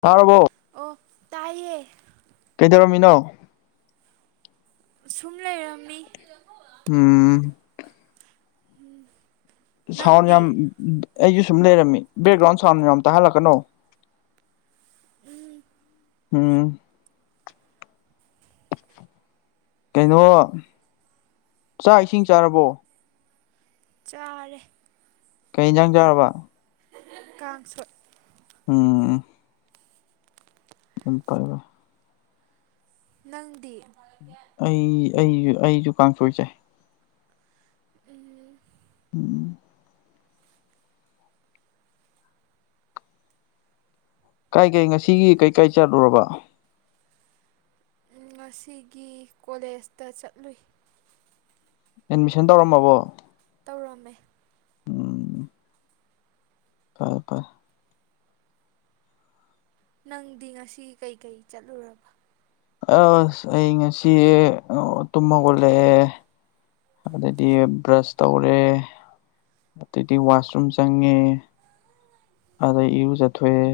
ꯇꯔꯥꯕ꯭ꯔꯣ꯫ ꯑꯣ ꯇꯥꯏꯌꯦ꯫ ꯀꯩꯗꯧꯔꯝꯃꯤꯅꯣ? ꯁꯨꯝ ꯂꯩꯔꯝꯃꯤ꯫ ꯎꯝ꯫ ꯎꯝ꯫ ꯁꯥꯎꯟ ꯌꯥꯝ ꯑꯩꯁꯨ ꯁꯨꯝ ꯂꯩꯔꯝꯃꯤ ꯕꯦꯛꯒ꯭ꯔꯥꯎꯟ ꯁꯥꯎꯟ ꯌꯥꯝ ꯇꯥꯍꯜꯂꯛꯀꯅꯣ꯫ ꯎꯝ꯫ ꯎꯝ ꯀꯩꯅꯣ ꯆꯥꯛ ꯏꯁꯤꯡ ꯆꯥꯔꯕꯣ ꯆꯥꯔꯦ ꯀꯩ ꯏꯖꯥꯡ ꯆꯥꯔꯕ ꯀꯥꯡꯁꯣ ꯎꯝ [unintelligible] ꯅꯪꯗꯤ ꯑꯩ ꯑꯩ ꯑꯩꯖꯨ ꯀꯥꯡꯆꯣꯏ ꯆꯥꯏ ꯎꯝ ꯎꯝ ꯀꯥꯏ ꯀꯩ ꯉꯁꯤꯒꯤ ꯀꯩꯀꯩ ꯆꯠꯂꯨꯔꯕ ꯉꯁꯤꯒꯤ ꯀꯣꯂꯦꯖꯇ ꯆꯠꯂꯨꯏ ꯑꯦꯗꯃꯤꯁꯟ ꯇꯧꯔꯝꯃꯕꯣ ꯇꯧꯔꯝꯃꯦ ꯀꯔ ꯀ ꯅꯪꯗꯤ ꯉꯁꯤ ꯀꯩꯀꯩ ꯆꯠꯂꯨꯔꯕ ꯑꯁ ꯑꯩ ꯉꯁꯤ ꯑ ꯇꯨꯝ ꯍꯩꯒꯠꯂꯛꯑꯦ ꯑꯗꯩꯗꯤ ꯕ꯭ꯔꯁ ꯇꯧꯔꯦ ꯑꯗꯩꯗꯤ ꯋꯥꯁꯔꯨꯝ ꯆꯪꯉꯦ ꯑꯗꯩ ꯏꯔꯨꯖꯊꯣꯛꯑꯦ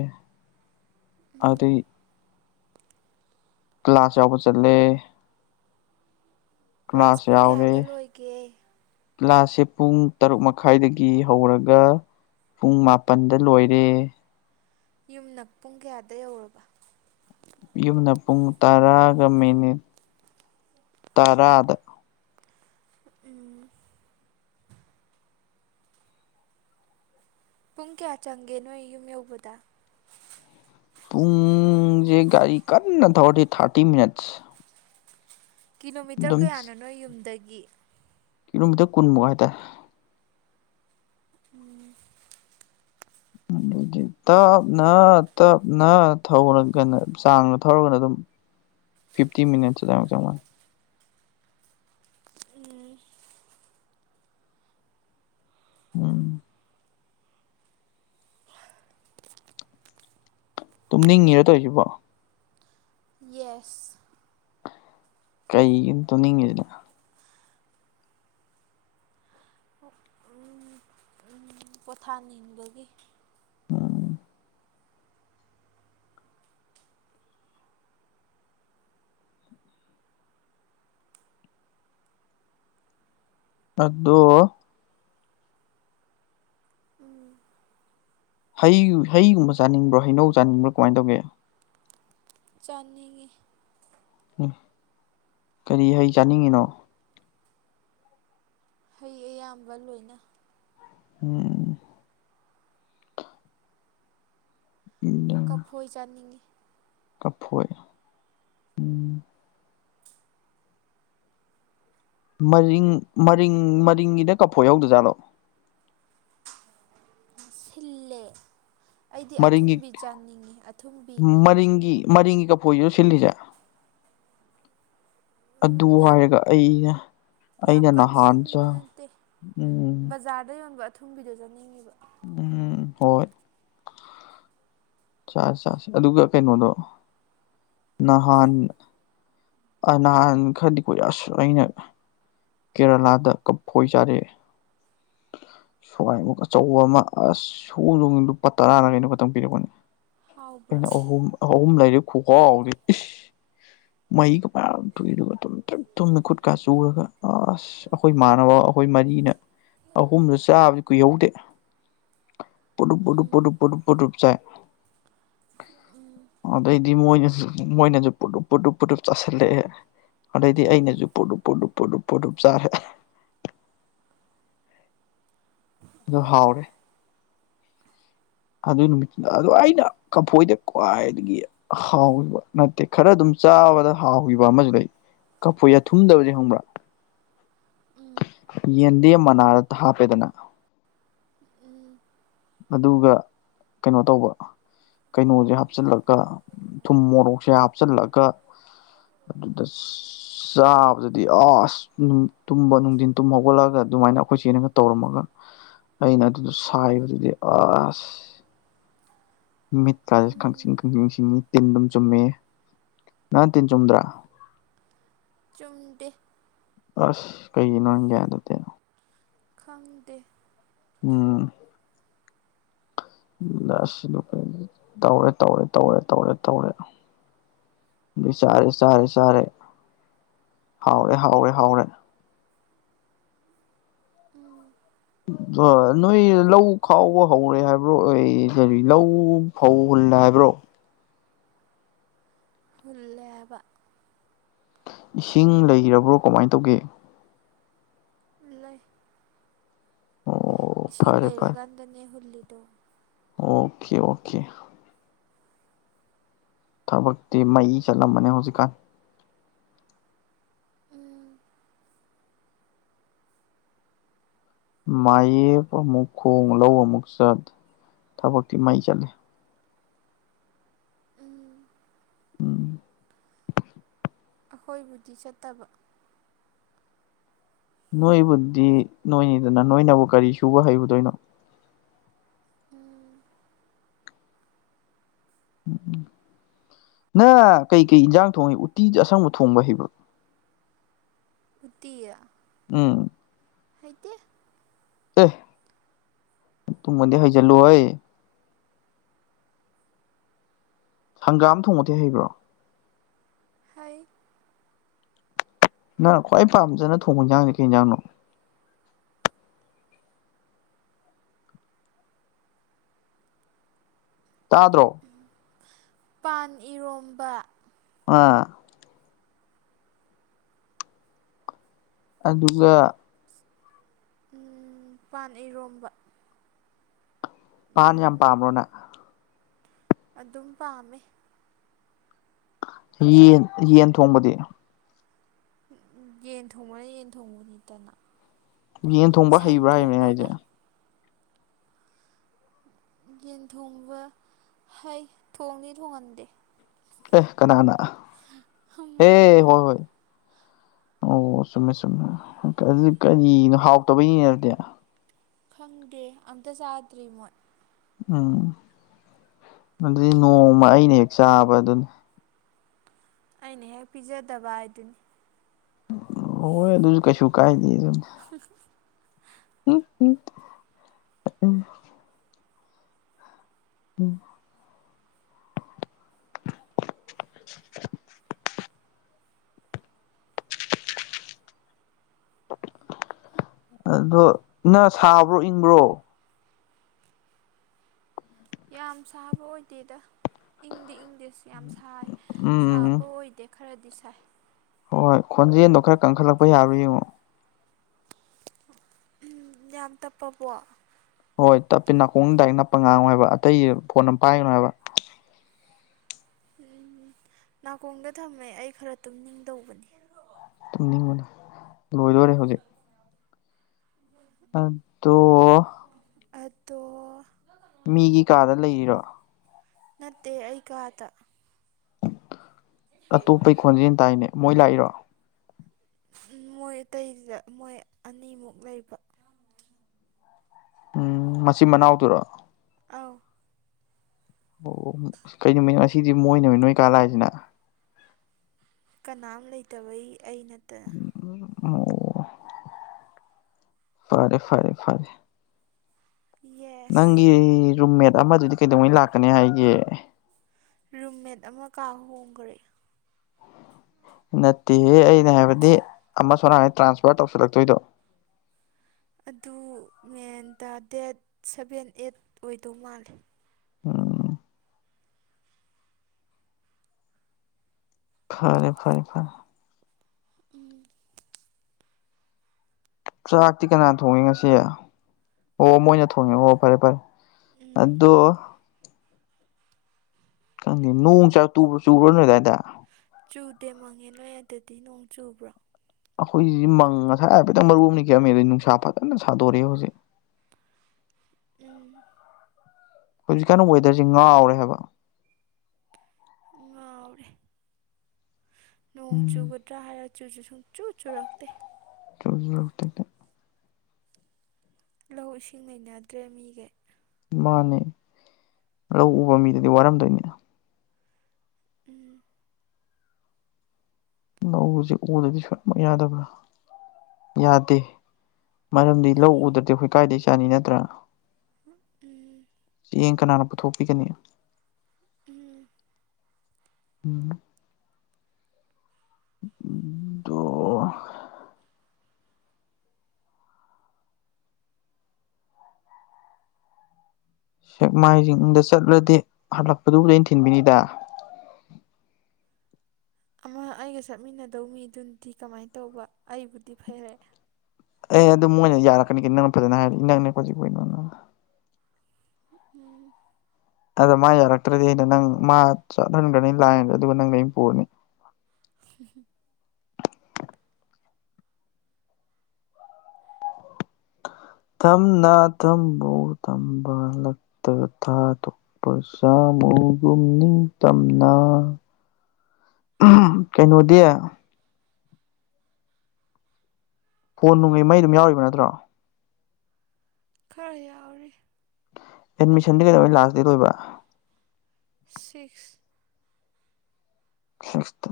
ꯎꯝ ꯑꯥꯗꯩ ꯀ꯭ꯂꯥꯁ ꯌꯥꯎꯕ ꯆꯠꯂꯦ ꯀ꯭ꯂꯥꯁ ꯄꯨꯡ ꯀꯌꯥꯗ ꯂꯣꯏꯒꯦ ꯀ꯭ꯂꯥꯁꯁꯦ ꯄꯨꯡ ꯇꯔꯨꯛ ꯃꯈꯥꯏꯗꯒꯤ ꯍꯧꯔꯒ ꯄꯨꯡ ꯃꯥꯄꯟꯗ ꯂꯣꯏꯔꯦ ꯌꯨꯝꯅ ꯄꯨꯡ ꯀꯌꯥꯗ ꯌꯧꯔꯕ ꯌꯨꯝꯅ ꯄꯨꯡ ꯇꯔꯥꯒ ꯃꯤꯅꯤꯠ ꯇꯔꯥꯗ ꯎꯝ ꯄꯨꯡ ꯀꯌꯥ ꯆꯪꯒꯦ ꯅꯣꯏ ꯌꯨꯝ ꯌꯧꯕꯗ ꯄꯨꯡꯖꯦ ꯒꯥꯔꯤ ꯀꯟꯅ ꯊꯧꯔꯗꯤ ꯊꯥꯔꯇꯤ ꯃꯤꯅꯠꯁ ꯀꯤꯂꯣꯃꯤꯇꯔ ꯑꯗꯨꯝ ꯀꯌꯥꯅꯣ ꯅꯣꯏ ꯌꯨꯝꯗꯒꯤ ꯀꯤꯂꫭꯃꯤꯇꯔ ꯀꯨꯟꯃꯨꯛ ꯍꯥꯏꯇꯥꯔꯦ ꯎꯝ ꯑꯗꯨꯗꯤ ꯇꯞꯅ ꯇꯞꯅ ꯊꯧꯔꯒꯅ ꯆꯥꯡꯗ ꯊꯧꯔꯒꯅ ꯑꯗꯨꯝ [inaudible] ꯐꯤꯐꯇꯤ ꯃꯤꯅꯠꯁꯑꯗꯥꯏꯃꯨꯛ ꯆꯪ ꯃꯥꯜ ꯎꯝ ꯎꯝ ꯇꯨꯝꯅꯤꯡꯉꯤꯔ ꯇꯧꯏꯖꯤꯕꯣ ꯌꯦꯁ ꯀꯩꯒꯤꯅ ꯇꯨꯝꯅꯤꯡꯉꯤꯗꯨꯅ ꯎꯝ ꯎꯝ ꯄꯣꯊꯥꯅꯤꯡꯕꯒꯤ ꯎꯝ ꯑꯗꯗꯣ ꯎꯝ ꯍꯩ ꯍꯩꯒꯨꯝꯕ ꯆꯥꯅꯤꯡꯕ꯭ꯔꯣ ꯍꯩꯅꯧ ꯆꯥꯅꯤꯡꯕ꯭ꯔꯣ ꯀꯃꯥꯏ ꯇꯧꯒꯦ ꯆꯥꯅꯤꯉꯤ ꯎꯪ ꯀꯔꯤ ꯍꯩ ꯆꯥꯅꯤꯡꯉꯤꯅꯣ ꯍꯩ ꯑꯌꯥꯝꯕ ꯂꯣꯏꯅ ꯎꯝ [unintelligible] ꯀꯐꯣꯏ ꯆꯥꯅꯤꯡꯉꯤ ꯀꯐꯣꯏ ꯎꯝ ꯃꯔꯤꯡ ꯃꯔꯤꯡ ꯃꯔꯤꯡꯒꯤꯗ ꯀꯐꯣꯏ ꯌꯥꯎꯗꯖꯥꯠꯂꯣ ꯁꯤꯜꯂꯦ ꯑꯩꯗꯤ ꯃꯔꯤꯡꯒꯤ ꯑꯊꯨꯝꯕꯤ ꯆꯥꯅꯤꯡꯉꯤ ꯑꯊꯨꯝꯕꯤ ꯃꯔꯤꯡꯒꯤ ꯃꯔꯤꯡꯒꯤ ꯀꯐꯣꯏꯁꯤꯔꯣ ꯁꯤꯜꯂꯤꯁꯦ ꯑꯗꯨ ꯌꯥꯝ ꯍꯥꯏꯔꯒ ꯑꯩꯅ ꯌꯥꯝ ꯑꯩꯅ ꯀꯟꯅ ꯅꯍꯥꯟ ꯁꯤꯟꯕ ꯆꯥ ꯅꯠꯇꯦ ꯎꯝ ꯕꯖꯥꯔꯗ ꯌꯣꯟꯕ ꯑꯊꯨꯝꯕꯤꯗꯣ ꯆꯥꯅꯤꯡꯉꯤꯕ ꯎꯝ ꯍꯣꯏ ꯆꯥꯁꯤ ꯆꯁꯤ ꯑꯗꯨꯒ ꯀꯩꯅꯣꯗꯣ ꯅꯍꯥꯟ ꯑꯥ ꯅꯍꯥꯟ ꯈꯔꯗꯤ ꯀꯨꯏꯔꯦ ꯑꯁ ꯑꯩꯅ ꯀꯦꯔꯂꯥꯗ ꯀꯐꯣꯏ ꯆꯥꯔꯛꯑꯦ ꯁ꯭ꯋꯥꯏꯃꯨꯛ ꯑꯆꯧꯕ ꯑꯃ ꯑꯁ [unintelligible] ꯂꯨꯄꯥ ꯇꯔꯥꯅ ꯀꯩꯅꯣ ꯈꯛꯇꯪ ꯄꯤꯔꯛꯄꯅꯦ ꯍꯥꯎꯕ꯭ꯔꯥ ꯑꯩꯅ ꯑꯍꯨꯝ ꯑꯍꯨꯝ ꯂꯩꯔꯑꯦ ꯈꯨꯍꯥꯎꯗꯤ ꯃꯍꯤꯒ ꯐꯥꯌꯥꯝ ꯊꯣꯛꯑꯦ ꯑꯗꯨꯒ [unintelligible] ꯗꯨꯝ ꯇꯨꯝꯅ ꯈꯨꯠꯀꯥ ꯆꯨꯔꯒ ꯑꯁ ꯑꯩꯈꯣꯏ ꯃꯅꯕꯥꯎ ꯑꯩꯈꯣꯏ ꯃꯔꯤꯅ ꯑꯍꯨꯝꯗꯨ ꯆꯥꯕꯗꯤ ꯀꯨꯏꯍꯧꯗꯦ ꯄꯗꯨꯨꯞ ꯄꯗꯨꯨꯞ ꯎꯝ ꯄꯗꯨꯨꯞ ꯄꯗꯨꯨꯞ ꯄꯗꯨꯨꯞ ꯆꯥꯏ ꯎꯝ ꯑꯗꯩꯗꯤ ꯃꯣꯏꯅꯁꯨ ꯃꯣꯏꯅꯁꯨ ꯄꯨꯗꯨꯞ ꯄꯨꯗꯨꯞ ꯄꯣꯗꯨꯞ ꯆꯥꯁꯤꯜꯂꯛꯑꯦ ꯑꯗꯩꯗꯤ ꯎꯝ ꯑꯩꯅꯁꯨ ꯄꯨꯗꯨꯞ ꯄꯣꯗꯨꯞ ꯄꯣꯗꯨꯞ ꯄꯨꯗꯨꯞ ꯆꯥꯔꯦ ꯑꯗꯨ ꯎꯝ ꯍꯥꯎꯔꯦ ꯑꯗꯨ ꯅꯨꯃꯤꯠꯇꯨꯅ ꯑꯗꯣ ꯑꯩꯅ ꯀꯐꯣꯏꯗ ꯈ꯭ꯋꯥꯏꯗꯒꯤ ꯍꯥꯎꯈꯤꯕ ꯅꯠꯇꯦ ꯈꯔ ꯑꯗꯨꯝ ꯆꯥꯕꯗ ꯍꯥꯎꯈꯤꯕ ꯑꯃꯁꯨ ꯂꯩ ꯀꯥꯐꯣꯏꯖꯦ ꯊꯨꯝꯗꯕꯖꯦ ꯈꯪꯕ꯭ꯔꯥ ꯎꯝ ꯌꯦꯟꯗꯦꯝ ꯃꯅꯥꯗ ꯍꯥꯞꯄꯦꯗꯅ ꯎꯝ ꯑꯗꯨꯒ ꯀꯩꯅꯣ ꯇꯧꯕ ꯑꯗꯨꯒ ꯀꯩꯅꯣꯁꯦ ꯍꯥꯞꯆꯤꯜꯂꯒ ꯊꯨꯝ ꯃꯣꯔꯣꯛꯁꯦ ꯍꯥꯞꯆꯤꯜꯂꯒ ꯑꯗꯨꯗ ꯆꯥꯕꯗꯨꯗꯤ ꯑꯁ ꯅꯨꯡ ꯇꯨꯝꯕ ꯅꯨꯡꯗꯤꯟ ꯇꯨꯝꯕ ꯍꯧꯒꯠꯂꯒ ꯑꯗꯨꯃꯥꯏꯅ ꯑꯈꯣꯏ ꯆꯦꯅꯒ ꯇꯧꯔꯝꯃꯒ ꯑꯩꯅ ꯑꯗꯨꯗꯣ ꯁꯥꯏꯕꯗꯨꯗꯤ ꯑꯁ ꯃꯤꯠ ꯀꯥꯁꯤ ꯎꯝ ꯈꯪꯁꯤꯡ ꯈꯪꯁꯤꯡ ꯁꯤꯡꯏ ꯇꯤꯟ ꯗꯨꯝ ꯆꯨꯝꯃꯦꯍꯦ ꯅꯪ ꯇꯤꯟ ꯆꯨꯝꯗ꯭ꯔꯥ ꯆꯨꯝꯗꯦ ꯑꯁ ꯀꯩꯒꯤꯅꯣ ꯅꯪꯗꯤ ꯑꯗꯨꯗꯤ ꯈꯪꯗꯦ ꯎꯝ ꯎ [unintelligible] ꯇꯧꯔꯦ ꯇꯧꯔꯦ ꯇꯧꯔꯦ ꯇꯧꯔꯦ ꯇꯧꯔꯦ ꯑꯗꯩ ꯆꯥꯔꯦ ꯆꯥꯔꯦ ꯆꯥꯔꯦ ꯍꯥꯎꯔꯦ ꯍꯥꯎꯔꯦ ꯍꯥꯎꯔꯦ ꯎꯝ [unintelligible] ꯅꯣꯏ ꯂꯧ ꯈꯥꯎꯕ ꯍꯧꯔꯦ ꯍꯥꯏꯕ꯭ꯔꯣ ꯑꯦ ꯀꯥꯔꯤ ꯂꯧ ꯐꯧ ꯍꯨꯜꯂꯦ ꯍꯥꯏꯕ꯭ꯔꯣ ꯍꯨꯜꯂꯦ ꯍꯥꯏꯕ ꯏꯁꯤꯡ ꯂꯩꯔꯕ꯭ꯔꯣ ꯀꯃꯥꯏ ꯇꯧꯒꯦ ꯂꯩ ꯑꯣ ꯏꯁꯤꯡ ꯐꯔꯦ ꯐꯔꯦ ꯂꯩꯔꯀꯥꯟꯗꯅꯦ ꯍꯨꯜꯂꯤꯗꯣ ꯑꯣꯀꯦ ꯑꯣꯀꯦ ꯊꯕꯛꯇꯤ ꯃꯩ ꯆꯠꯂꯝ ꯃꯅꯤ ꯍꯧꯖꯤꯀꯥꯟ ꯎꯝ ꯃꯥꯌꯦꯞ ꯑꯃꯨꯛ ꯈꯣꯡ ꯂꯧ ꯑꯃꯨꯛ ꯆꯠ ꯊꯕꯛꯇꯤ ꯃꯩ ꯆꯠꯂꯦ ꯎꯝ ꯑꯈꯣꯏꯕꯨꯗꯤ ꯆꯠꯇꯕ ꯅꯣꯏꯕꯨꯗꯤ ꯅꯣꯏꯅꯤꯗꯅ ꯅꯣꯏꯅꯕꯨ ꯀꯔꯤ ꯁꯨꯕ ꯍꯩꯕꯗꯣꯏꯅꯣ ꯎꯝ ꯎꯝ ꯎꯝ ꯅꯪ ꯀꯩꯀꯩ ꯏꯟꯖꯥꯡ ꯊꯣꯡꯍꯩ ꯎꯇꯤꯗ ꯑꯁꯪꯕ ꯊꯣꯡꯕ ꯍꯩꯕ꯭ꯔꯣ ꯎꯇꯤ ꯎꯝ ꯍꯩꯇꯦ ꯑꯦ ꯇꯨ ꯃꯗꯤ ꯍꯩꯖꯜꯂꯨꯍꯦ ꯍꯪꯒꯥꯝ ꯊꯣꯡꯕꯗꯤ ꯍꯩꯕ꯭ꯔꯣ ꯍꯩ ꯅꯪꯅ ꯈ꯭ꯋꯥꯏ ꯄꯥꯝꯖꯅ ꯊꯣꯡꯕ ꯏꯟꯖꯥꯡꯁꯦ ꯀꯩ ꯏꯟꯖꯥꯡꯅꯣ ꯇꯥꯗ꯭ꯔꯣ ꯄꯥꯟ ꯏꯔꯣꯝꯕ ꯑ [unintelligible] ꯑꯗꯨꯒ ꯎꯝ ꯄꯥꯟ ꯏꯔꯣꯝꯕ ꯄꯥꯟ ꯌꯥꯝ ꯎꯝ ꯄꯥꯝꯕ꯭ꯔꯣꯅ ꯑꯗꯨꯝ ꯄꯥꯝꯃꯦ ꯌꯦꯟ ꯌꯦꯟ ꯊꯣꯡꯕꯗꯤ ꯌꯦꯟ ꯊꯣꯡꯕꯅ ꯌꯦꯟ ꯊꯣꯡꯕꯅꯤꯗꯅ ꯌꯦꯟ ꯊꯣꯡꯕ ꯁꯟ ꯍꯩꯕ꯭ꯔꯥ ꯍꯥꯏꯕꯅꯦ ꯍꯥꯏꯁꯦ ꯊꯣꯡꯕꯒ ꯌꯦꯟ ꯊꯣꯡꯕ ꯍꯩ ꯊꯣꯡꯗꯤ ꯊꯣꯡꯍꯟꯗꯦ ꯑꯦ ꯀꯅꯥꯅ ꯑꯦ ꯃꯣꯏꯅ ꯍꯣꯏ ꯍꯣꯏ ꯑꯣ ꯆꯨꯝꯃꯦ ꯆꯨꯝꯃꯦ ꯑꯗꯨꯗꯤ ꯀꯔꯤꯅꯣ ꯍꯥꯎꯇꯕꯩꯅꯤꯅꯦ ꯑꯗꯨꯗꯤ ꯈꯪꯗꯦ ꯑꯝꯇ ꯆꯥꯗ꯭ꯔꯤ ꯃꯣꯏ ꯎꯝ ꯑꯗꯨꯗꯤ ꯅꯣꯡꯃ ꯑꯩꯅ ꯍꯦꯛ ꯆꯥꯕꯗꯨꯅꯤ ꯑꯩꯅ ꯍꯦꯛ ꯄꯤꯖꯗꯕ ꯍꯥꯏꯗꯨꯅꯤ ꯍꯣꯏ ꯑꯗꯨꯁꯨ ꯀꯩꯁꯨ ꯀꯥꯏꯗꯦ ꯗꯨꯅꯦ [unintelligible] ꯎꯝ ꯎꯝ ꯎꯝ [unintelligible] ꯑꯣ [unintelligible] [unintelligible] ꯑꯗꯣ ꯅꯪ ꯁꯥꯕ꯭ꯔꯣ ꯏꯪꯕ꯭ꯔꯣ ꯌꯥꯝ ꯁꯥꯕ ꯑꯣꯏꯗꯦꯗ ꯏꯪꯗꯤ ꯏꯪꯗꯦꯁ ꯌꯥꯝ ꯁꯥꯏ ꯎꯝ ꯁꯥꯕ ꯑꯣꯏꯗꯦ ꯈꯔꯗꯤ ꯁꯥꯏ ꯍꯣꯏ ꯈꯣꯟꯖꯦꯜꯗꯣ ꯈꯔ ꯀꯟꯈꯠꯂꯛꯄ ꯌꯥꯕ꯭ꯔꯥ ꯌꯦꯡꯉꯣ ꯌꯥꯝ ꯇꯞꯄꯕꯣ ꯍꯣꯏ ꯇꯞꯄꯤ ꯅꯥꯀꯣꯡꯗꯥꯏꯛ ꯅꯞꯄ ꯉꯥꯡꯉꯣ ꯍꯥꯏꯕ ꯑꯇꯩ ꯐꯣꯟ ꯑꯝ ꯄꯥꯏꯒꯅꯣ ꯍꯥꯏꯕ ꯎꯝ [unintelligible] ꯅꯥꯀꯣꯡꯗ ꯊꯝꯃꯦ ꯑꯩ ꯈꯔ ꯇꯨꯝꯅꯤꯡꯗꯧꯕꯅꯤ ꯇꯨꯝꯅꯤꯡꯕꯅ ꯂꯣꯏꯗꯣꯔꯦ ꯍꯧꯖꯤꯛ ꯎꯝ ꯑꯗꯣ ꯑꯗꯣ ꯃꯤꯒꯤ ꯀꯥꯗ ꯂꯩꯔꯤꯔꯣ ꯅꯠꯇꯦ ꯑꯩ ꯀꯥꯗ ꯑꯇꯣꯞꯄꯒꯤ ꯈꯣꯟꯖꯦꯜ ꯇꯥꯏꯅꯦ ꯃꯣꯏ ꯂꯥꯛꯏꯔꯣ ꯃꯣꯏ ꯑꯇꯩꯁꯤꯗ ꯃꯣꯏ ꯑꯅꯤꯃꯨꯛ ꯂꯩꯕ ꯎꯝ ꯃꯆꯤꯝ ꯃꯅꯥꯎꯗꯨꯔꯣ ꯑꯥꯎ ꯑꯣ ꯀꯩ ꯅꯨꯃꯤꯠꯅꯣ ꯉꯁꯤꯗꯤ ꯃꯣꯏꯅ ꯑꯣꯏꯅ ꯅꯣꯏ ꯀꯥ ꯂꯥꯛꯏꯁꯤꯅ ꯀꯅꯥꯝ ꯂꯩꯇꯕꯩ ꯑꯩ ꯅꯠꯇꯅ ꯑꯣ ꯐꯔꯦ ꯐꯔꯦ ꯐꯔꯦ ꯌꯦꯁ ꯅꯪꯒꯤ ꯔꯨꯝꯃꯦꯠ ꯑꯃꯗꯨꯗꯤ ꯀꯩꯗꯧꯉꯩ ꯂꯥꯛꯀꯅꯤ ꯍꯥꯏꯒꯦ ꯔꯨꯝꯃꯦꯠ ꯑꯃ ꯀꯥ ꯍꯣꯡꯈꯔꯦ ꯅꯠꯇꯦꯍꯦ ꯑꯩꯅ ꯍꯥꯏꯕꯗꯤ ꯑꯃ ꯁꯣꯝꯅꯀꯥꯟ ꯇ꯭ꯔꯥꯟꯁꯐꯔ ꯇꯧꯁꯤꯜꯂꯛꯇꯣꯏꯗꯣ ꯑꯗꯨ ꯃꯦꯟꯇ ꯗꯦꯠ ꯁꯚꯦꯟ ꯑꯩꯠ ꯑꯣꯏꯗꯧ ꯃꯥꯜꯂꯦ ꯎꯝ ꯐꯔꯦ ꯐꯔꯦ ꯐꯔꯦ ꯎꯝ ꯆꯥꯛꯇꯤ ꯀꯅꯥ ꯊꯣꯡꯉꯤ ꯉꯁꯤ ꯑꯣ ꯃꯣꯏꯅ ꯊꯣꯡꯉꯦ ꯑꯣ ꯐꯔꯦ ꯐꯔꯦ ꯎꯝ ꯑꯗꯣ ꯈꯪꯗꯦ ꯅꯣꯡ ꯆꯥꯛ ꯇꯨꯕ꯭ꯔꯣ ꯆꯨꯕ꯭ꯔꯣ ꯅꯣꯏ ꯑꯗꯥꯏꯗ ꯆꯨꯗꯦ ꯃꯪꯉꯦ ꯅꯣꯏ ꯑꯗꯗꯤ ꯅꯣꯡ ꯆꯨꯕ꯭ꯔꯣ ꯑꯈꯣꯏꯁꯤ ꯃꯪ ꯉꯁꯥꯏ ꯍꯥꯏꯐꯦꯠꯇꯪ ꯃꯔꯨ ꯑꯃꯅꯤ ꯈꯤꯛꯑꯝꯃꯦ ꯑꯗꯩ ꯅꯨꯡꯁꯥ ꯐꯖꯅ ꯁꯥꯗꯣꯔꯛꯑꯦ ꯍꯧꯖꯤꯛ ꯎꯝ ꯍꯧꯖꯤꯛꯀꯥꯟꯅ ꯋꯦꯗꯔꯁꯦ ꯉꯥꯎꯔꯦ ꯍꯥꯏꯕ ꯑꯥꯎꯔꯦ ꯅꯣꯡ ꯎꯝ ꯆꯨꯒꯗ꯭ꯔꯥ ꯍꯥꯏꯔꯒ ꯆꯨꯖꯨ ꯁꯨꯡꯆꯨ ꯆꯨꯔꯛꯇꯦ [unintelligible] ꯂꯧ ꯏꯁꯤꯡ ꯂꯩꯅꯗ꯭ꯔꯦ ꯃꯤꯒꯩ ꯃꯥꯅꯦ ꯂꯧ ꯎꯕ ꯃꯤꯗꯗꯤ ꯋꯥꯔꯝꯗꯣꯏꯅꯦ ꯎꯝ ꯂꯧꯁꯦ ꯎꯗꯗꯤ ꯁꯨꯌꯥꯃꯛ ꯌꯥꯗꯕ꯭ꯔꯥ ꯌꯥꯗꯦ ꯃꯔꯝꯗꯤ ꯂꯧ ꯎꯗ꯭ꯔꯗꯤ ꯑꯈꯣꯏ ꯀꯥꯏꯗꯒꯤ ꯆꯥꯅꯤ ꯅꯠꯇ꯭ꯔꯥ ꯎꯝ ꯆꯦꯡ ꯀꯅꯥꯅ ꯄꯨꯊꯣꯛꯄꯤꯒꯅꯤ ꯎꯝ ꯎꯝ ꯎꯗꯣ ꯁꯦꯛꯃꯥꯏꯖꯤꯡꯗ ꯆꯠꯂꯗꯤ ꯍꯜꯂꯛꯄꯗꯨꯕꯨꯗꯤ ꯑꯩꯅ ꯊꯤꯟꯕꯤꯅꯤꯗ ꯑꯃ ꯑꯩꯒ ꯆꯠꯃꯤꯟꯅꯗꯧ ꯃꯤꯗꯨꯅꯗꯤ ꯀꯃꯥꯏꯅ ꯇꯧꯕ ꯑꯩꯕꯨꯗꯤ ꯐꯩꯔꯦ ꯑꯦ ꯑꯗꯨ ꯃꯣꯏꯅ ꯌꯥꯔꯛꯀꯅꯤ ꯀꯩꯅꯣ ꯅꯪꯅ ꯐꯖꯅ ꯍꯥꯏꯔꯗꯤ ꯏꯅꯛ ꯅꯛꯄꯁꯤꯕꯨ ꯀꯩꯅꯣꯅ ꯎꯝ ꯑꯗ ꯃꯥ ꯌꯥꯔꯛꯇ꯭ꯔꯗꯤ ꯑꯩꯅ ꯅꯪ ꯃꯥ ꯆꯠꯍꯟꯈ꯭ꯔꯅꯤ ꯂꯥꯏꯟꯗ ꯑꯗꯨꯒ ꯅꯪꯅ ꯑꯩꯅ ꯄꯨꯔꯅꯤ [unintelligible] ꯊꯝꯅꯥ ꯊꯝꯕꯧ ꯊꯝꯕꯥꯜ ꯂꯛꯇ ꯊꯥꯗꯣꯛ ꯄ ꯁꯥꯃꯨꯒꯨꯝ ꯅꯤꯡꯇꯝꯅ ꯀꯩꯅꯣꯗꯤ ꯐꯣꯟ ꯅꯨꯡꯉꯩ ꯃꯩ ꯑꯗꯨꯝ ꯌꯥꯎꯔꯤꯕ ꯅꯠꯇ꯭ꯔꯣ ꯈꯔ ꯌꯥꯎꯔꯤ ꯑꯦꯠꯃꯤꯁꯟꯗꯤ ꯀꯩꯗꯧꯉꯩ ꯂꯥꯁ ꯗꯦꯠ ꯑꯣꯏꯕꯥ ꯁꯤꯛꯁ ꯁꯤꯛꯁꯇꯥ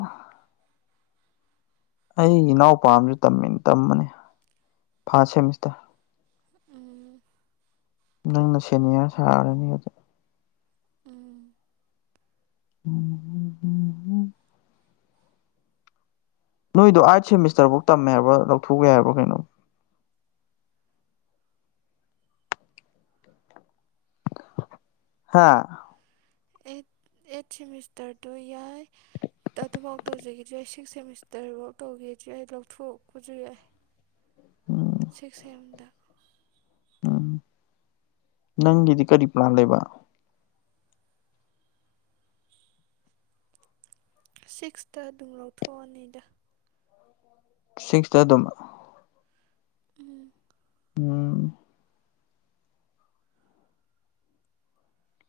ꯑꯩꯒꯤ ꯏꯅꯥꯎꯄꯥ ꯑꯃꯁꯨ ꯇꯝꯃꯤ ꯇꯝꯕꯅꯤ ꯐꯥꯔꯁ ꯁꯦꯃꯤꯁꯇꯔ ꯎꯝ ꯅꯪꯅ ꯁꯦꯅꯤꯌꯔ ꯁꯥꯔꯅꯤ ꯍꯧꯖꯤꯛ ꯎꯝ [unintelligible] ꯅꯣꯏꯗꯣ ꯑꯥꯏꯠ ꯁꯦꯃꯤꯁꯇꯔꯐꯧ ꯇꯝꯃꯦ ꯍꯥꯏꯕ꯭ꯔꯥ ꯂꯧꯊꯣꯛꯎꯨꯏ ꯍꯥꯏꯕ꯭ꯔꯥ ꯀꯩꯅꯣ ꯍꯥꯥ ꯑꯦꯠ ꯑꯦꯠ ꯁꯦꯃꯤꯁꯇꯔ ꯗꯨ ꯌꯥꯏ ꯑꯗꯨꯐꯥꯎ ꯇꯧꯖꯒꯦꯁꯨ ꯌꯥꯏ ꯁꯤꯛꯁ ꯁꯦꯃꯤꯁꯇꯔꯐꯧ ꯇꯧꯒꯦꯁꯨ ꯌꯥꯏ ꯇꫭꯛꯊꯣꯛꯄꯁꯨ ꯌꯥꯏ ꯎꯝ ꯁꯤꯛꯁ ꯁꯦꯝꯗ ꯎꯝ ꯅꯪꯒꯤꯗꯤ ꯀꯔꯤ ꯄ꯭ꯂꯥꯟ ꯂꯩꯕ ꯁꯤꯛꯁꯇꯥ ꯑꯗꯨꯝ ꯂꯧꯊꯣꯛꯑꯅꯤꯗ ꯁꯤꯛꯁꯇ ꯑꯗꯨꯝ ꯎꯝ ꯎꯝ